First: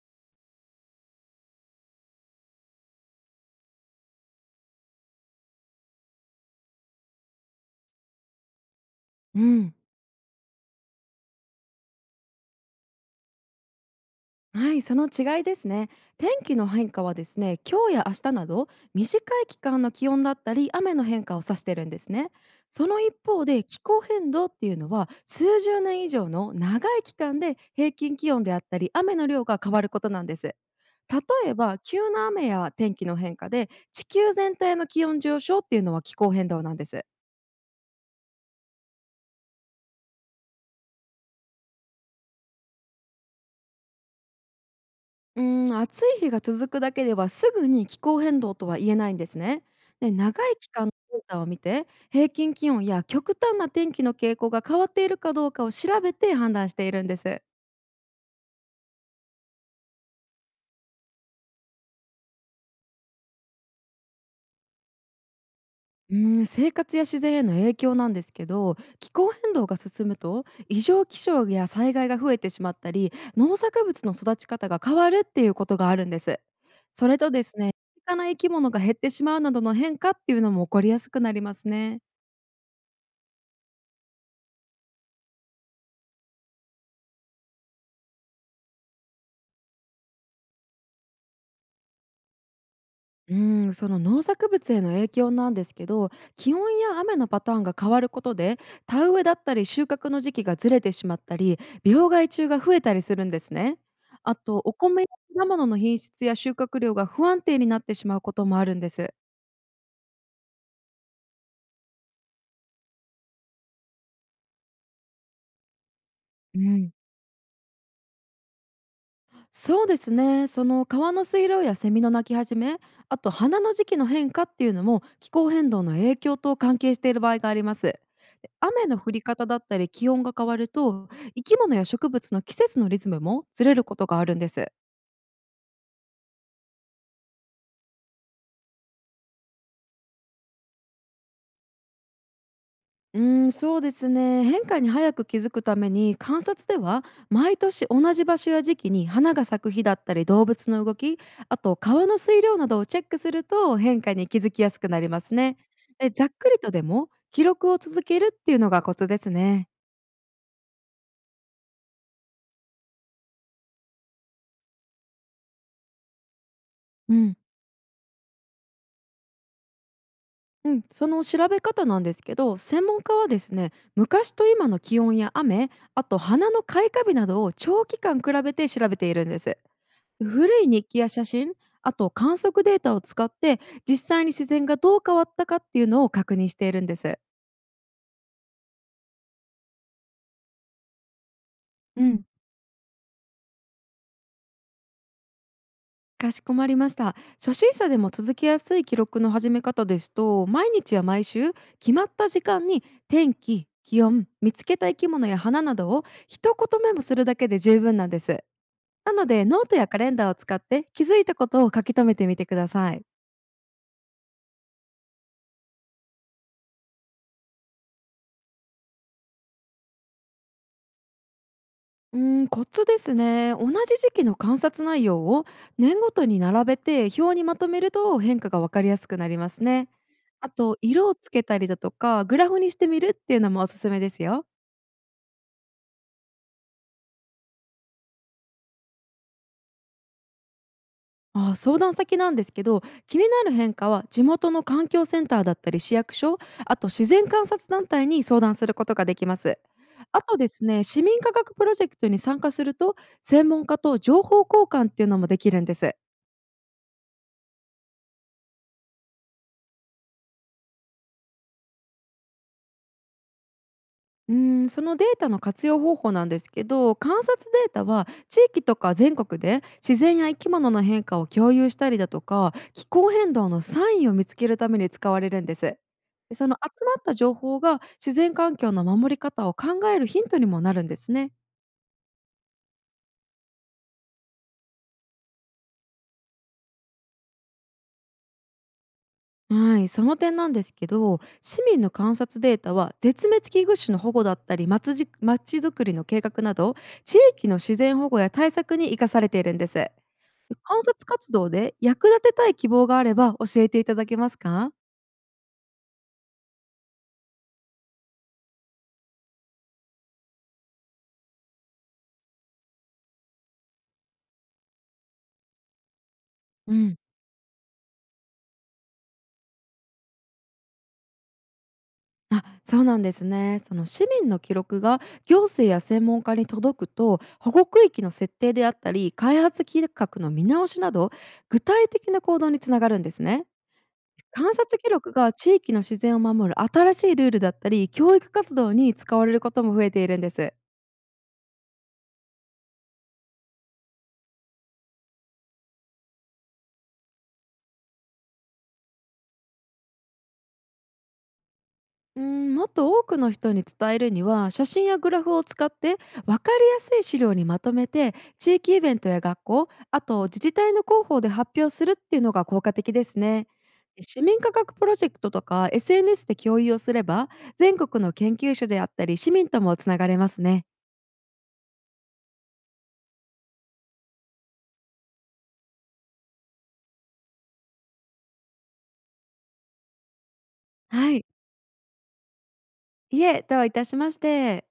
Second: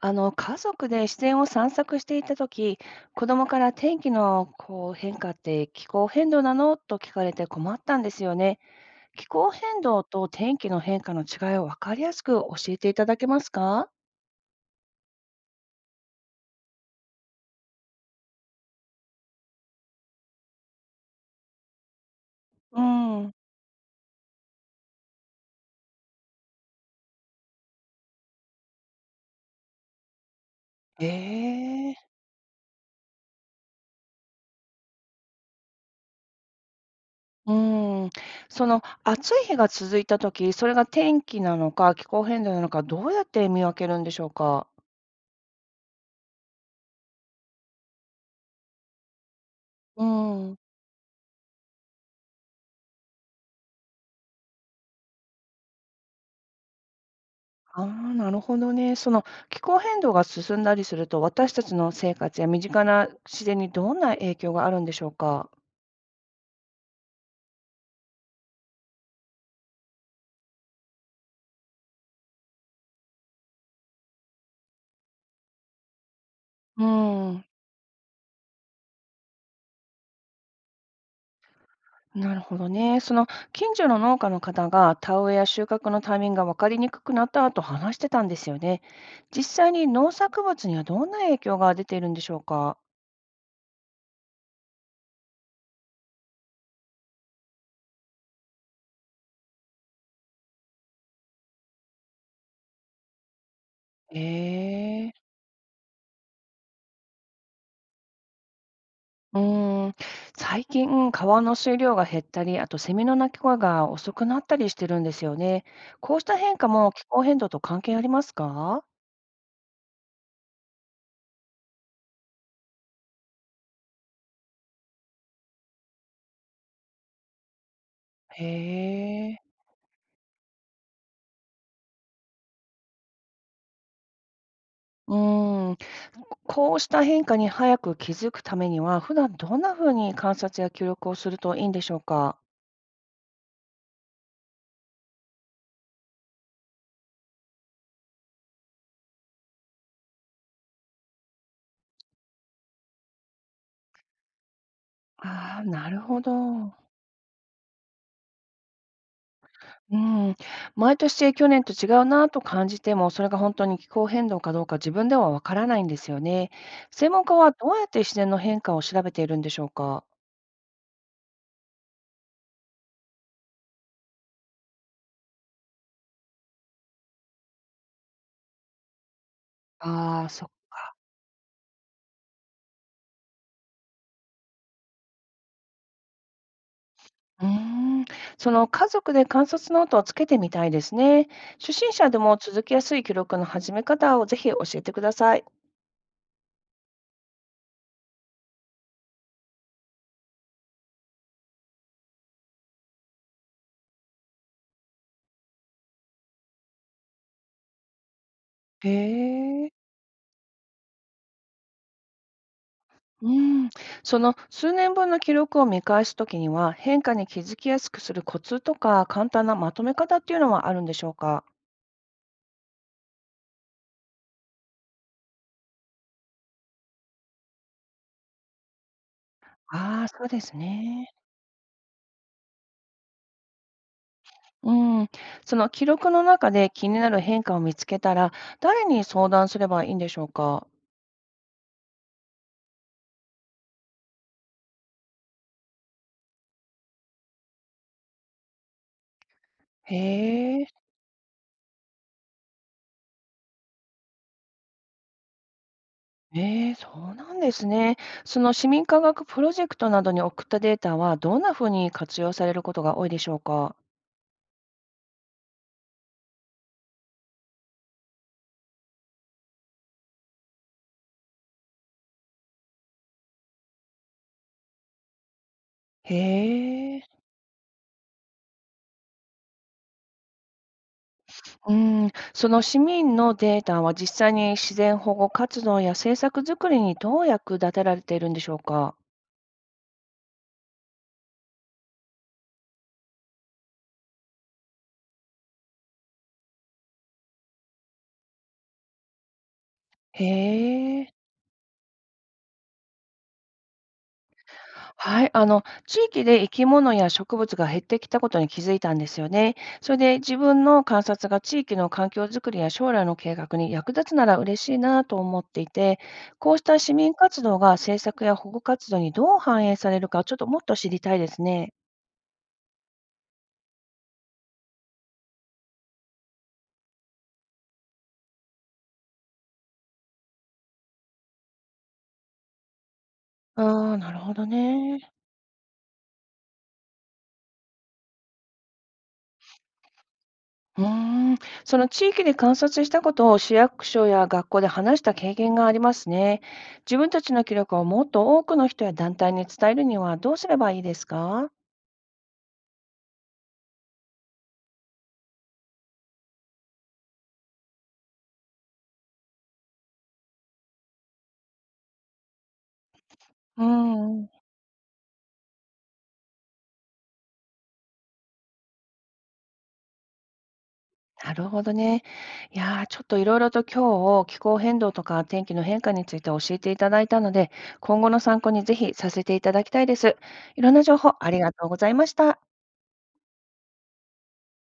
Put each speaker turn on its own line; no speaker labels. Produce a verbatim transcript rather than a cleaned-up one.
あの家族で自然を散策していた時、子供から天気のこう変化って気候変動なのと聞かれて困ったんですよね。気
う
候
ん、
変動と天気の変化の違いを分かりやすく教えていただけますか？
はい、その違いですね。天気の変化はですね、今日や明日など短い期間の気温だったり雨の変化を指してるんですね。
う
その一
ん。
方で気候変動っていうのは数十年以上の長い期間で平均気温であったり雨の量が変わることなんです。例えば
ええ。
急な雨や天気の変化で地球全体の気温上昇っていうのは気候変動なんです。
うん。その暑い日が続いた時、それが天気なのか気候変動なのかどうやって見分けるんでしょうか？
うーん、暑い日が続くだけではすぐに気候変動とは言えないんですね。
う
で、長
ん。
い期間のデータを見て、平均気温や極端な天気の傾向が変わっているかどうかを調べて判断しているんです。
ああ、なるほどね。その気候変動が進んだりすると、私たちの生活や身近な自然にどんな影響があるんでしょうか。
うーん、生活や自然への影響なんですけど、気候変動が進むと異常気象や災害が増えてしまったり、農作物の育ち方が変わるっていうことがあるんです。
う
それと
ん。
ですね、身近な生き物が減ってしまうなどの変化っていうのも起こりやすくなりますね。
なるほどね。その近所の農家の方が田植えや収穫のタイミングが分かりにくくなったと話してたんですよね。実際に農作物にはどんな影響が出ているんでしょうか。
うーん、その農作物への影響なんですけど、気温や雨のパターンが変わることで田植えだったり収穫の時期がずれてしまったり病害虫が増えたりするんですね。あとお米や
ええ。
果物の品質や収穫量が不安定になってしまうこともあるんです。
うーん、最近、川の水量が減ったり、あとセミの鳴き声が遅くなったりしてるんですよね。こうした変
う
化も
ん、
気候変動と関係ありますか？
そうですね。その川の水量やセミの鳴き始め、あと花の時期の変化っていうのも気候変動の影響と関係している場合があります。
へ
で、雨の降り
え。
方だったり気温が変わると生き物や植物の季節のリズムもずれることがあるんです。
うーん、こうした変化に早く気づくためには、普段どんなふうに観察や記録をするといいんでしょうか？
うーん、そうですね。変化に早く気づくために観察では、毎年同じ場所や時期に花が咲く日だったり動物の動き、あと川の水量などをチェックすると変化に気づきやすくなりますね。
ああ、なる
で、
ほ
ざっくりと
ど。
でも記録を続けるっていうのがコツですね。
うん、毎年去年と違うなと感じても、それが本当に気候変動かどうか自分ではわからないんですよね。専
う
門家
ん。
はどうやって自然の変化を調べているんでしょうか。
うん、その調べ方なんですけど、専門家はですね、昔と今の気温や雨、あと花の開花日などを長期間比べて調べているんです。
ああ、そ
古
っ、
い日記や写真、あと観測データを使って実際に自然がどう変わったかっていうのを確認しているんです。
うーん、その家族で観察ノートをつけてみたいですね。初心
う
者で
ん。
も続きやすい記録の始め方をぜひ教えてください。
かしこまりました。初心者でも続きやすい記録の始め方ですと、毎日や毎週決まった時間に天気、気温、見つけた生き物や花などを一言メモするだけで十分なんです。
へ
なのでノー
え。
トやカレンダーを使って気づいたことを書き留めてみてください。
うん、その数年分の記録を見返すときには、変化に気づきやすくするコツとか簡単なまとめ方っていうのはあるんでしょうか。
うーん、コツですね。同じ時期の観察内容を年ごとに並べて表にまとめると変化が分かりやすくなりますね。
ああ、そうで
あ
す
と色
ね。
をつけたりだとかグラフにしてみるっていうのもおすすめですよ。
うん。その記録の中で気になる変化を見つけたら、誰に相談すればいいんでしょうか？
あ、相談先なんですけど、気になる変化は地元の環境センターだったり市役所、あと自然観察団体に相談することができます。あとで
へえ。
すね、市民科学プロジェクトに参加すると専門家と情報交換っていうのもできるんです。
ええ、そうなんですね。その市民科学プロジェクトなどに送ったデータは、どんな風に活用されることが多いでしょうか？
うーん、そのデータの活用方法なんですけど、観察データは地域とか全国で自然や生き物の変化を共有したりだとか気候変動のサインを見つけるために使われるんです。
へ
でその集ま
え。
った情報が自然環境の守り方を考えるヒントにもなるんですね。
うん。その市民のデータは実際に自然保護活動や政策づくりにどう役立てられているんでしょうか？
はい、その点なんですけど、市民の観察データは絶滅危惧種の保護だったり、まちじまちづくりの計画など、地域の自然保護や対策に生かされているんです。
へ
観察
え。
活動で役立てたい希望があれば教えていただけますか？
はい、あの、地域で生き物や植物が減ってきたことに気づいたんですよね。それで自分の観察が地域の環境づくりや将来の計画に役立つなら嬉しいなと思っていて、こうし
う
た市
ん、
民活動が政策や保護活動にどう反映されるか、ちょっともっと知りたいですね。
あ、そうなんですね。その市民の記録が行政や専門家に届くと、保護区域の設定であったり、開発計画の見直しなど、具体的な行動につながるんですね。
ああ、なるほど
観察記
ね。
録が地域の自然を守る新しいルールだったり、教育活動に使われることも増えているんです。
うーん、その地域で観察したことを市役所や学校で話した経験がありますね。自分たちの記録をもっと多くの人や団体に伝えるにはどうすればいいですか？
うん、もっと多くの人に伝えるには写真やグラフを使って分かりやすい資料にまとめて地域イベントや学校、あと自治体の広報で発表するっていうのが効果的ですね。
うー
市
ん、
民科学プロジェクトとか エスエヌエス で共有をすれば全国の研究者であったり市民ともつながれますね。
なるほどね。いやー、ちょっといろいろと今日、気候変動とか天気の変化について教えていただいたので、今後の参考にぜひさせていただきたいです。いろんな情
は
報
い。
ありがとうございました。
いえ、どういたしまして。